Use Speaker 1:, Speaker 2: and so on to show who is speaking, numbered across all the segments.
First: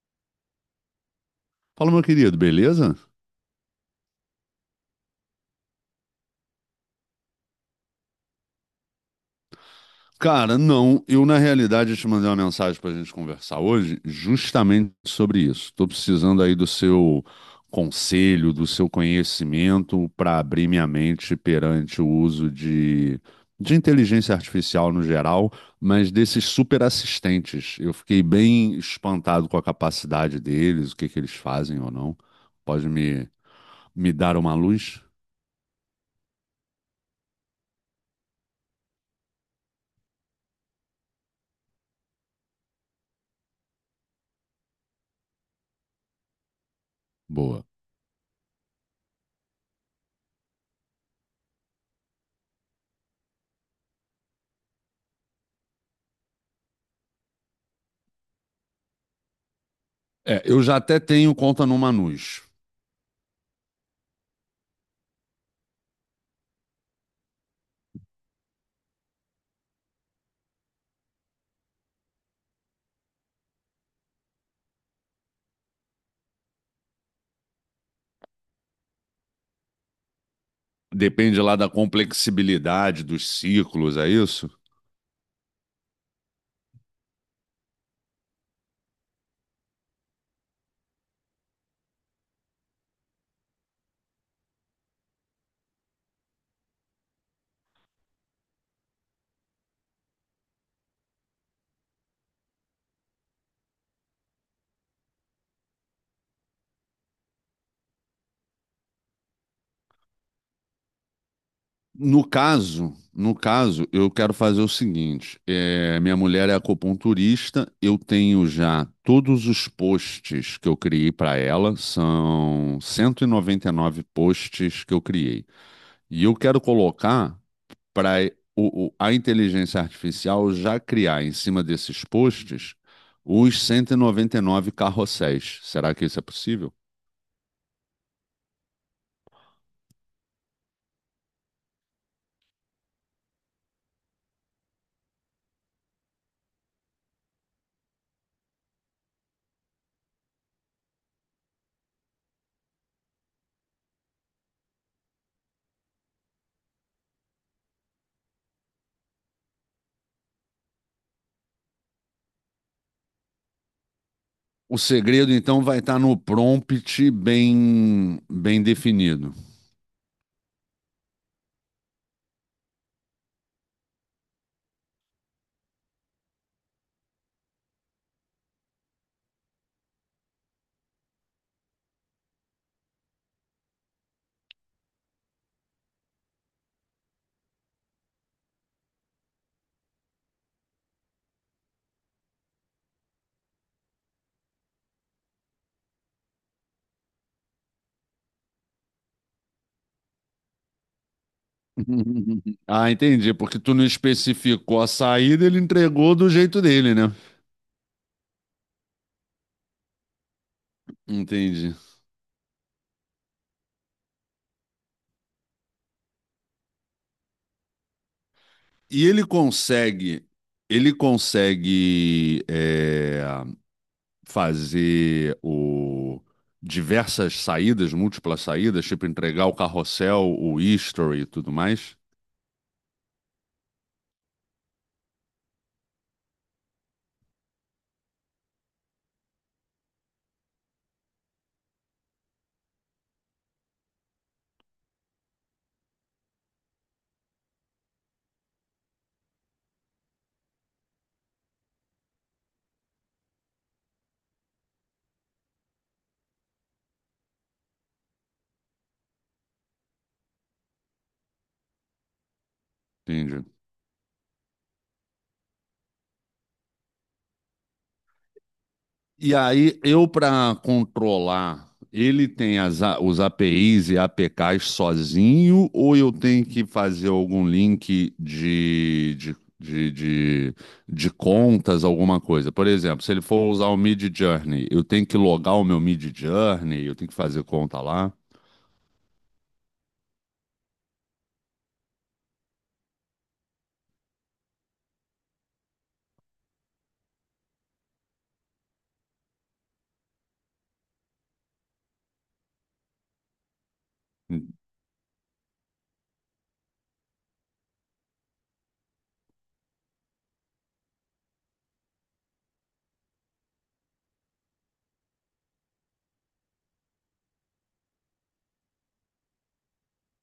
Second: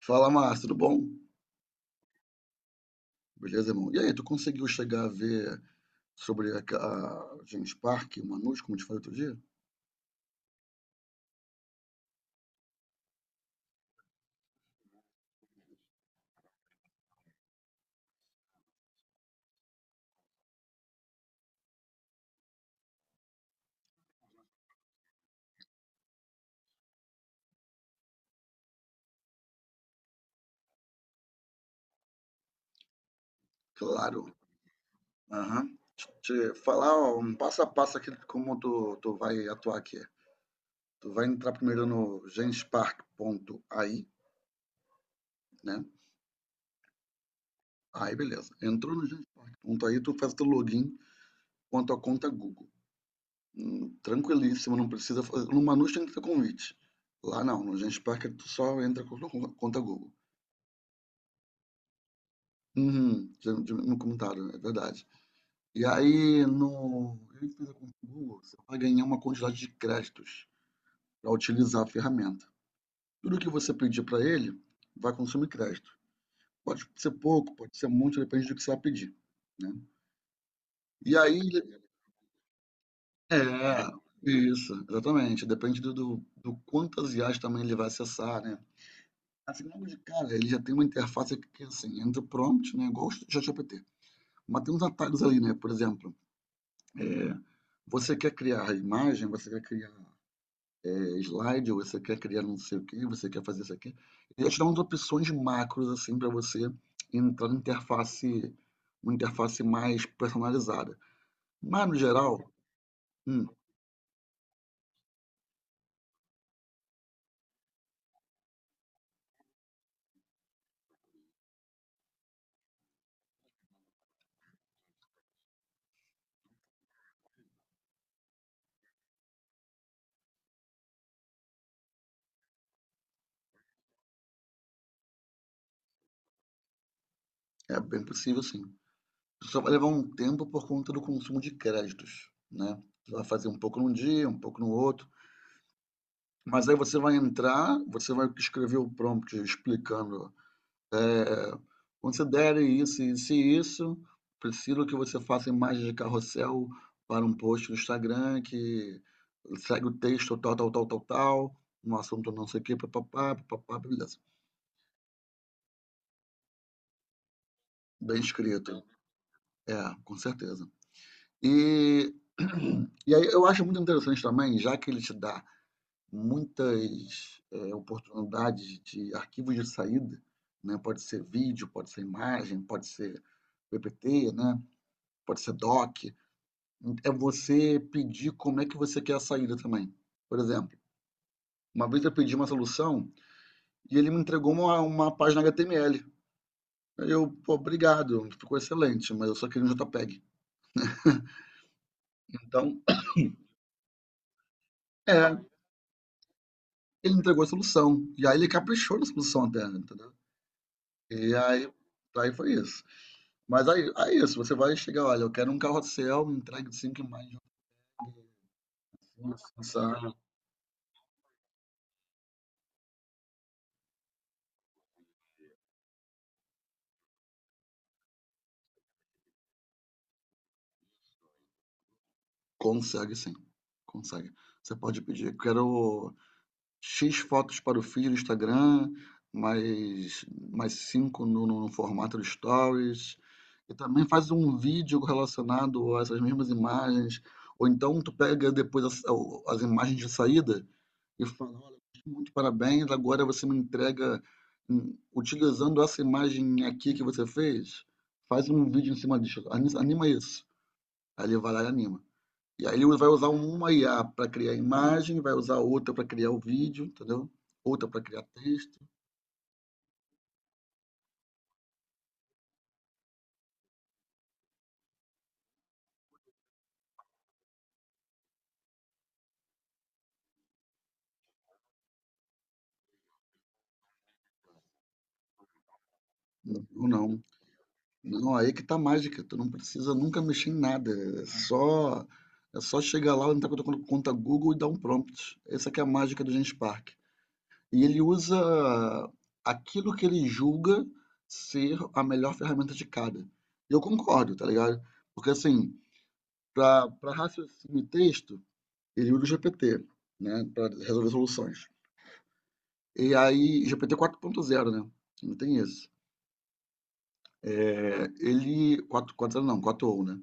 Speaker 1: Fala, Márcio, tudo bom?
Speaker 2: Fala, meu querido, beleza?
Speaker 1: Beleza, irmão? E aí, tu conseguiu chegar a ver sobre a James Park, o Manus, como eu te falei outro dia?
Speaker 2: Cara, não, eu na realidade te mandei uma mensagem pra gente conversar hoje justamente sobre isso. Tô precisando aí do seu conselho, do seu conhecimento para abrir minha mente perante o uso de inteligência artificial no geral, mas desses super assistentes. Eu fiquei bem espantado com a capacidade deles, o que que eles fazem ou não. Pode me
Speaker 1: Claro.
Speaker 2: dar uma luz?
Speaker 1: Aham. Te falar ó, um passo a passo aqui de como tu vai atuar aqui. Tu vai entrar primeiro no genspark.ai, né?
Speaker 2: Boa.
Speaker 1: Aí, beleza. Entrou no genspark.ai, tu faz o teu login com a tua conta Google. Tranquilíssimo, não precisa fazer. No Manus tem que ter convite. Lá não, no Genspark tu só entra com a tua conta Google.
Speaker 2: É, eu já até tenho conta no Manus.
Speaker 1: Uhum, já já me comentaram, é verdade. E aí no ele fez a conta no Google, você vai ganhar uma quantidade de créditos para utilizar a ferramenta. Tudo que você pedir para ele vai consumir crédito. Pode ser pouco, pode ser muito, depende do que você vai pedir, né. E aí
Speaker 2: Depende lá
Speaker 1: ele
Speaker 2: da complexibilidade
Speaker 1: é,
Speaker 2: dos ciclos, é isso?
Speaker 1: isso, exatamente, depende do quantas IAs também ele vai acessar, né. Assim, logo de cara ele já tem uma interface que assim, entra o prompt, né, igual o ChatGPT, mas tem uns atalhos ali, né, por exemplo, É, você quer criar imagem, você quer criar slide, você quer criar não sei o quê, você quer fazer isso aqui. Ele te dá umas opções macros assim para você entrar na interface, uma interface mais personalizada. Mas no
Speaker 2: No
Speaker 1: geral,
Speaker 2: caso, no
Speaker 1: hum,
Speaker 2: caso, eu quero fazer o seguinte: é, minha mulher é acupunturista, eu tenho já todos os posts que eu criei para ela, são cento e noventa e nove posts que eu criei. E eu quero colocar para a inteligência artificial já criar em cima desses posts os cento e noventa e nove carrosséis. Será que isso é possível?
Speaker 1: é bem possível sim. Só vai levar um tempo por conta do consumo de créditos, né? Você vai fazer um pouco num dia, um pouco no outro. Mas aí você vai entrar, você vai escrever o prompt explicando eh, considere isso, isso e isso. Preciso que você faça imagens de carrossel para um post do Instagram que segue o texto tal, tal, tal, tal, tal, um assunto não sei o que, papapá, papapá, beleza.
Speaker 2: O segredo, então, vai estar no prompt bem,
Speaker 1: Bem
Speaker 2: bem
Speaker 1: escrito.
Speaker 2: definido.
Speaker 1: É, com certeza. E, e aí eu acho muito interessante também, já que ele te dá muitas oportunidades de arquivos de saída, né? Pode ser vídeo, pode ser imagem, pode ser PPT, né? Pode ser doc. É você pedir como é que você quer a saída também. Por exemplo, uma vez eu pedi uma solução e ele me entregou uma página HTML. Aí eu, pô, obrigado, ficou excelente, mas eu só queria um JPEG. Então,
Speaker 2: Ah, entendi. Porque tu não especificou a
Speaker 1: é,
Speaker 2: saída, ele entregou do jeito dele, né?
Speaker 1: ele entregou a solução. E aí ele caprichou na solução até, entendeu? E aí,
Speaker 2: Entendi.
Speaker 1: aí foi isso. Mas aí, é isso, você vai chegar, olha, eu quero um carrossel, me entregue de cinco imagens.
Speaker 2: E ele
Speaker 1: Consegue,
Speaker 2: consegue, ele consegue é, fazer o diversas saídas, múltiplas saídas, tipo entregar o carrossel, o history e tudo mais.
Speaker 1: consegue sim, consegue. Você pode pedir, eu quero X fotos para o feed do Instagram, mais mais 5 no formato do Stories, e também faz um vídeo relacionado a essas mesmas imagens, ou então tu pega depois as imagens de saída e fala: "Olha, muito parabéns, agora você me entrega, utilizando essa imagem aqui que você fez, faz um vídeo em cima disso, anima isso". Aí ele vai lá e anima. E aí ele vai usar
Speaker 2: Entendi.
Speaker 1: uma IA para criar imagem, vai usar outra para criar o vídeo, entendeu? Outra para criar texto,
Speaker 2: E aí, eu para controlar, ele tem as os APIs e APKs sozinho, ou eu tenho que fazer algum link de, de contas, alguma coisa? Por exemplo, se ele for usar o Mid Journey, eu tenho que logar o meu Mid Journey,
Speaker 1: ou
Speaker 2: eu tenho que
Speaker 1: não.
Speaker 2: fazer conta lá.
Speaker 1: Não, aí que tá a mágica, tu não precisa nunca mexer em nada, é só chegar lá, entrar com a conta Google e dar um prompt. Essa que é a mágica do Genspark. E ele usa aquilo que ele julga ser a melhor ferramenta de cada. Eu concordo, tá ligado? Porque assim, para raciocínio e texto, ele usa o GPT, né, para resolver soluções. E aí GPT zero né, não tem isso. Ele quatro quatro não, quatro ou né.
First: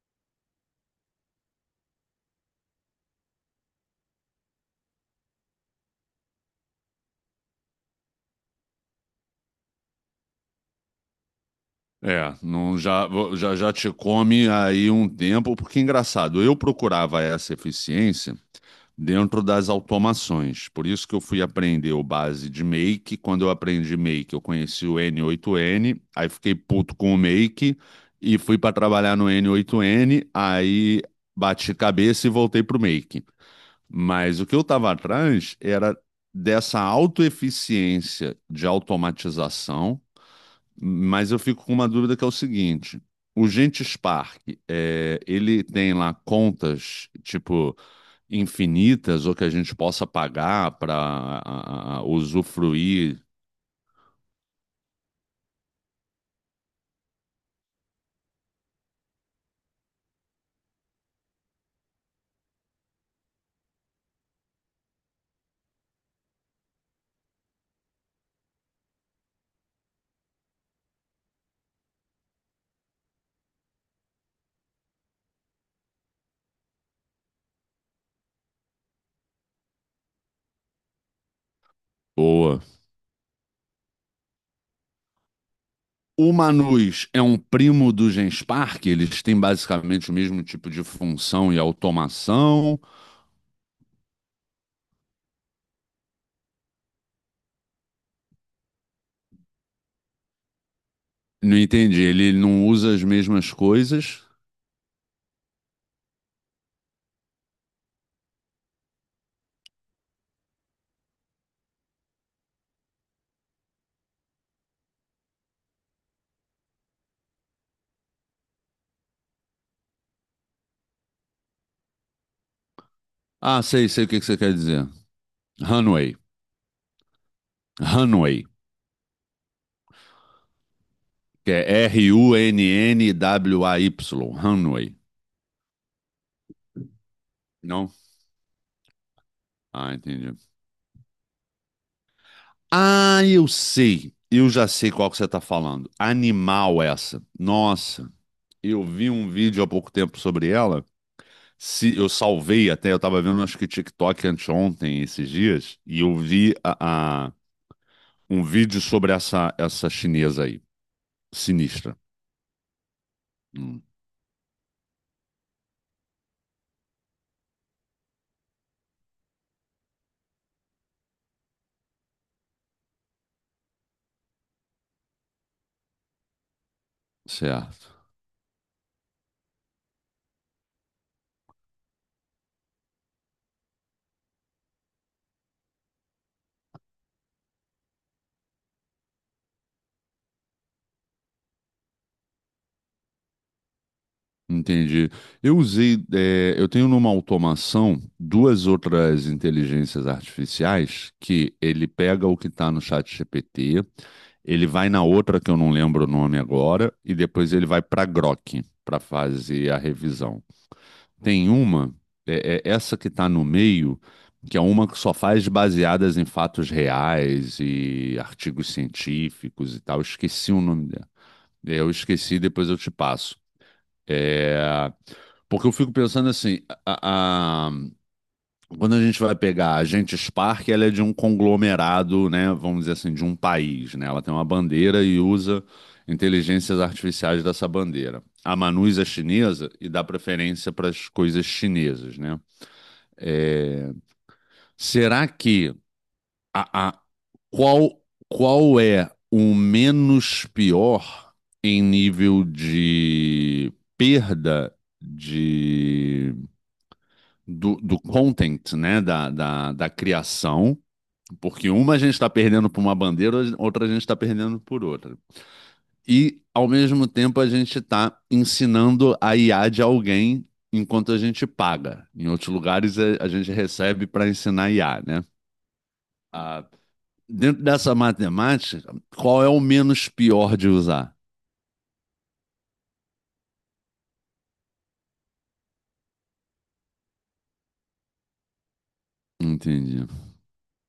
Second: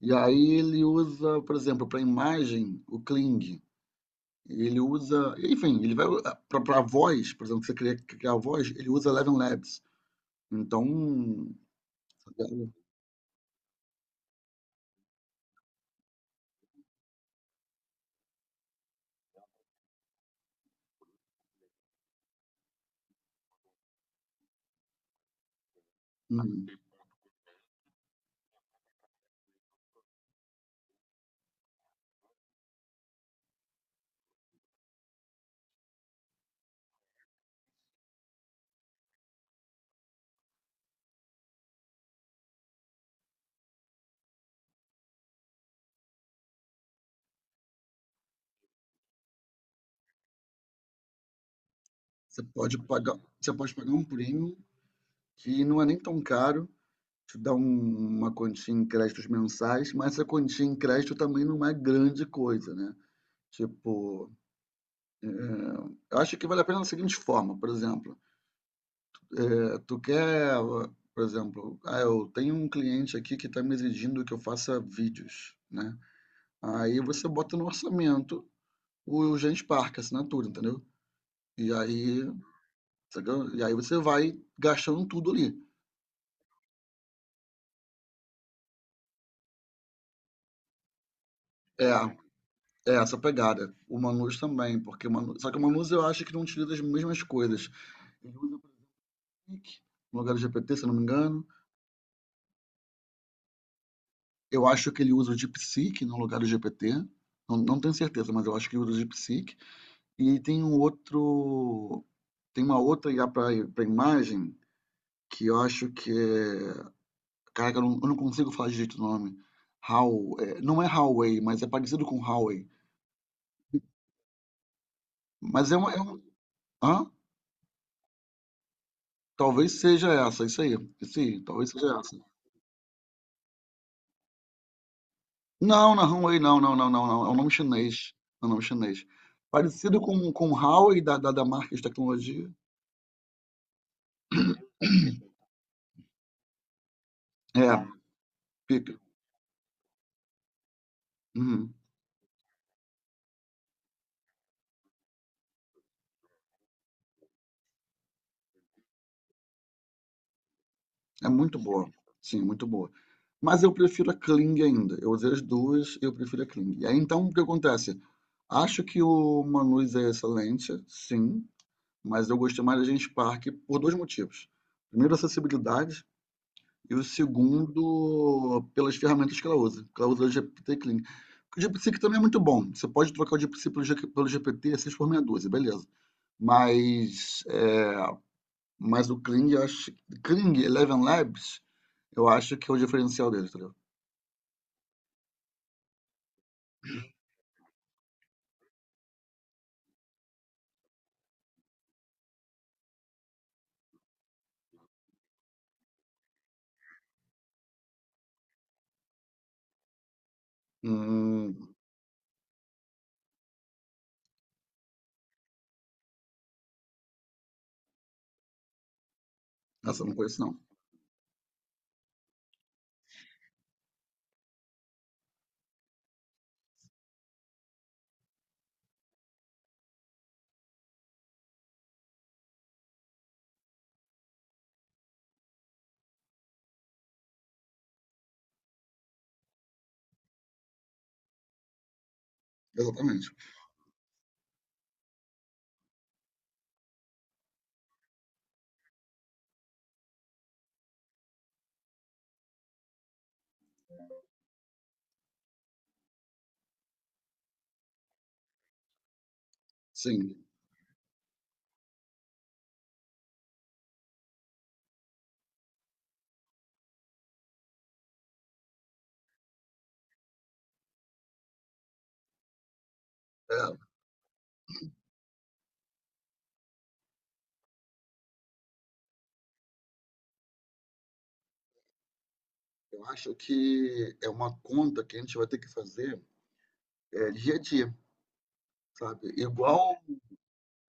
Speaker 1: E aí ele usa, por exemplo, para imagem o Kling, ele usa enfim, ele vai para voz, por exemplo, que você queria criar a voz, ele usa Eleven Labs. Então,
Speaker 2: É, não, já te come aí um tempo, porque é engraçado, eu procurava essa eficiência dentro das automações. Por isso que eu fui aprender o base de Make. Quando eu aprendi Make, eu conheci o N8N, aí fiquei puto com o Make e fui para trabalhar no N8N, aí bati cabeça e voltei pro Make. Mas o que eu estava atrás era dessa autoeficiência de automatização, mas eu fico com uma dúvida que é o seguinte: o Gente Spark, é, ele tem lá contas, tipo, infinitas ou que a gente possa pagar para
Speaker 1: você pode pagar
Speaker 2: usufruir?
Speaker 1: você pode pagar um prêmio que não é nem tão caro, te dá uma quantia em créditos mensais, mas essa quantia em crédito também não é grande coisa, né. Tipo eu acho que vale a pena da seguinte forma, por exemplo, tu quer, por exemplo, ah, eu tenho um cliente aqui que está me exigindo que eu faça vídeos, né? Aí você bota no orçamento o Genspark, a assinatura, entendeu? E aí,
Speaker 2: Boa.
Speaker 1: sacou? E aí você vai gastando tudo ali.
Speaker 2: O Manus é um primo do Genspark? Eles têm basicamente o mesmo tipo de função e
Speaker 1: É,
Speaker 2: automação?
Speaker 1: é, essa pegada. O Manus também, porque o Manus, só que o Manus eu acho que não utiliza as mesmas coisas. Ele usa o Click, no lugar do GPT, se eu não me engano.
Speaker 2: Não entendi. Ele não usa as mesmas coisas?
Speaker 1: Eu acho que ele usa o DeepSeek no lugar do GPT. Não, não tenho certeza, mas eu acho que ele usa o DeepSeek. E tem um outro. Tem uma outra IA para imagem que eu acho que é. Caraca, eu não consigo falar direito o nome. Não é Huawei, mas é parecido com Huawei.
Speaker 2: Ah, sei, sei o que que você quer dizer.
Speaker 1: Mas é uma. É
Speaker 2: Runway.
Speaker 1: um, hã?
Speaker 2: Runway.
Speaker 1: Talvez seja essa, isso aí. Isso aí,
Speaker 2: Que
Speaker 1: talvez
Speaker 2: é
Speaker 1: seja essa.
Speaker 2: R-U-N-N-W-A-Y, Runway.
Speaker 1: Não, não é Huawei, não, não, não, não, não. É um nome
Speaker 2: Não?
Speaker 1: chinês. É um nome chinês.
Speaker 2: Ah,
Speaker 1: Parecido com,
Speaker 2: entendi.
Speaker 1: com Huawei da marca de tecnologia.
Speaker 2: Ah, eu sei. Eu já sei qual que você está falando. Animal essa.
Speaker 1: É,
Speaker 2: Nossa, eu
Speaker 1: pica.
Speaker 2: vi um vídeo há pouco tempo sobre ela.
Speaker 1: Uhum.
Speaker 2: Se, eu salvei até, eu estava vendo acho que TikTok anteontem, esses dias, e eu vi um vídeo sobre essa, essa chinesa aí.
Speaker 1: É muito boa.
Speaker 2: Sinistra.
Speaker 1: Sim, muito boa. Mas eu
Speaker 2: Hum,
Speaker 1: prefiro a Kling ainda. Eu usei as duas, eu prefiro a Kling. E aí então o que acontece? Acho que o Manus é excelente, sim, mas eu gostei mais da Genspark Park por dois motivos. Primeiro, a acessibilidade, e o
Speaker 2: certo.
Speaker 1: segundo, pelas ferramentas que ela usa. Que ela usa o GPT Kling. O GPT que também é muito bom. Você pode trocar o GPT pelo G- P T pelo GPT 6 por meia dúzia, beleza. Mas, é, mas, o Kling, eu acho, Kling Eleven Labs. Eu acho que é o diferencial dele, entendeu?
Speaker 2: Entendi. Eu usei, eu tenho numa automação duas outras inteligências artificiais que ele pega o que está no chat GPT, ele vai na outra que eu não lembro o nome agora, e depois ele vai para Grok para fazer a revisão. Tem
Speaker 1: Hum,
Speaker 2: uma, é essa que está no meio, que é uma que só faz baseadas em fatos reais e artigos científicos e tal.
Speaker 1: Essa
Speaker 2: Eu
Speaker 1: eu não, uhum, conheço,
Speaker 2: esqueci
Speaker 1: não.
Speaker 2: o nome dela. Eu esqueci, depois eu te passo. É. Porque eu fico pensando assim, a- a- quando a gente vai pegar a Agente Spark, ela é de um conglomerado, né, vamos dizer assim, de um país, né? Ela tem uma bandeira e usa inteligências artificiais dessa bandeira. A Manus é chinesa e dá preferência para as coisas chinesas, né?
Speaker 1: Exatamente.
Speaker 2: É, será que a, a- qual qual é o menos pior em nível de perda de do content, né? Da
Speaker 1: Sim.
Speaker 2: criação, porque uma a gente está perdendo por uma bandeira, outra a gente está perdendo por outra. E, ao mesmo tempo, a gente está ensinando a IA de alguém enquanto a gente paga. Em outros lugares, é, a, gente
Speaker 1: É,
Speaker 2: recebe para ensinar IA, né? Ah, dentro dessa matemática, qual é o menos pior de usar?
Speaker 1: eu acho que é uma conta que a gente vai ter que fazer dia a dia, sabe? Igual
Speaker 2: Entendi.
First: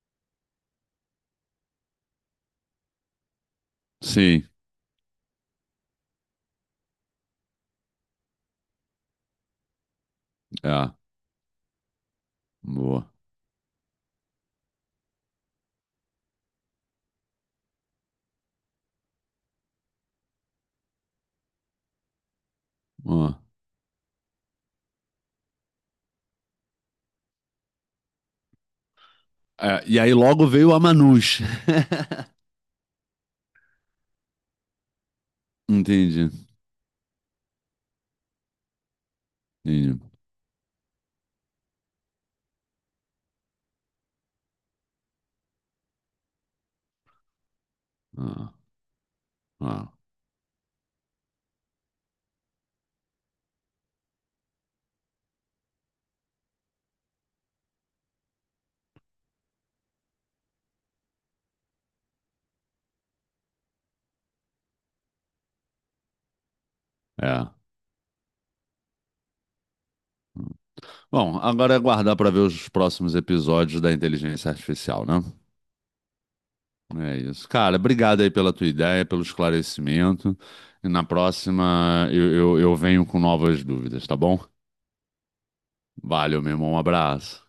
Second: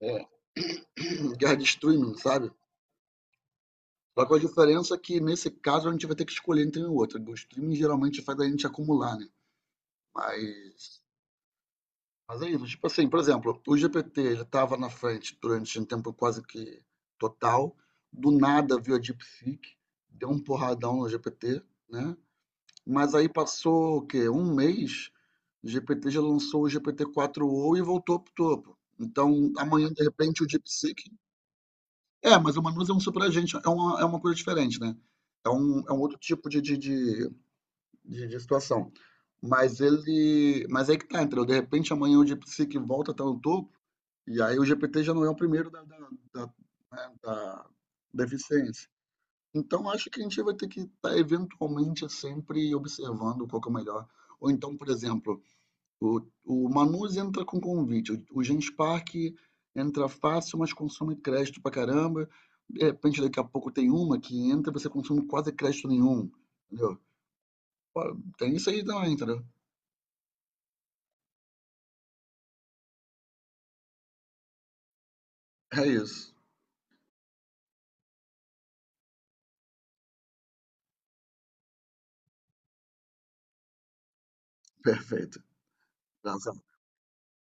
Speaker 1: é, guerra de streaming, sabe? Só que a
Speaker 2: Sim,
Speaker 1: diferença é que nesse caso a gente vai ter que escolher entre um e outro. O streaming geralmente faz a gente acumular, né?
Speaker 2: é.
Speaker 1: Mas, mas, é isso. Tipo assim,
Speaker 2: Boa.
Speaker 1: por exemplo, o GPT ele estava na frente durante um tempo quase que total. Do nada veio a DeepSeek, deu um porradão no GPT, né? Mas aí
Speaker 2: Ó.
Speaker 1: passou o quê? Um mês, o GPT já lançou o GPT-4o e voltou pro topo. Então,
Speaker 2: É,
Speaker 1: amanhã,
Speaker 2: e
Speaker 1: de
Speaker 2: aí
Speaker 1: repente, o
Speaker 2: logo veio a
Speaker 1: DeepSeek.
Speaker 2: Manus.
Speaker 1: É, mas o Manus é um superagente, é uma coisa diferente, né? É um, é um outro
Speaker 2: Entendi,
Speaker 1: tipo de situação. Mas
Speaker 2: entendi.
Speaker 1: ele. Mas aí que tá, entendeu? De repente, amanhã o DeepSeek volta a estar no topo, e aí o GPT já não é o primeiro da, né, da
Speaker 2: Ah,
Speaker 1: deficiência. Então,
Speaker 2: ah,
Speaker 1: acho que a gente vai ter que estar eventualmente sempre observando qual que é o melhor. Ou então, por exemplo, o Manus entra com convite, o Gens Park entra fácil, mas consome crédito pra caramba. De repente, daqui a pouco tem uma que entra e você consome quase crédito nenhum, entendeu?
Speaker 2: é.
Speaker 1: Pô, tem isso aí também, entendeu?
Speaker 2: Bom, agora é aguardar para ver os próximos episódios da inteligência artificial, né?
Speaker 1: É isso.
Speaker 2: É isso. Cara, obrigado aí pela tua ideia, pelo esclarecimento. E na próxima eu venho com novas dúvidas, tá bom?
Speaker 1: Perfeito.
Speaker 2: Valeu, meu
Speaker 1: Graças
Speaker 2: irmão. Um abraço.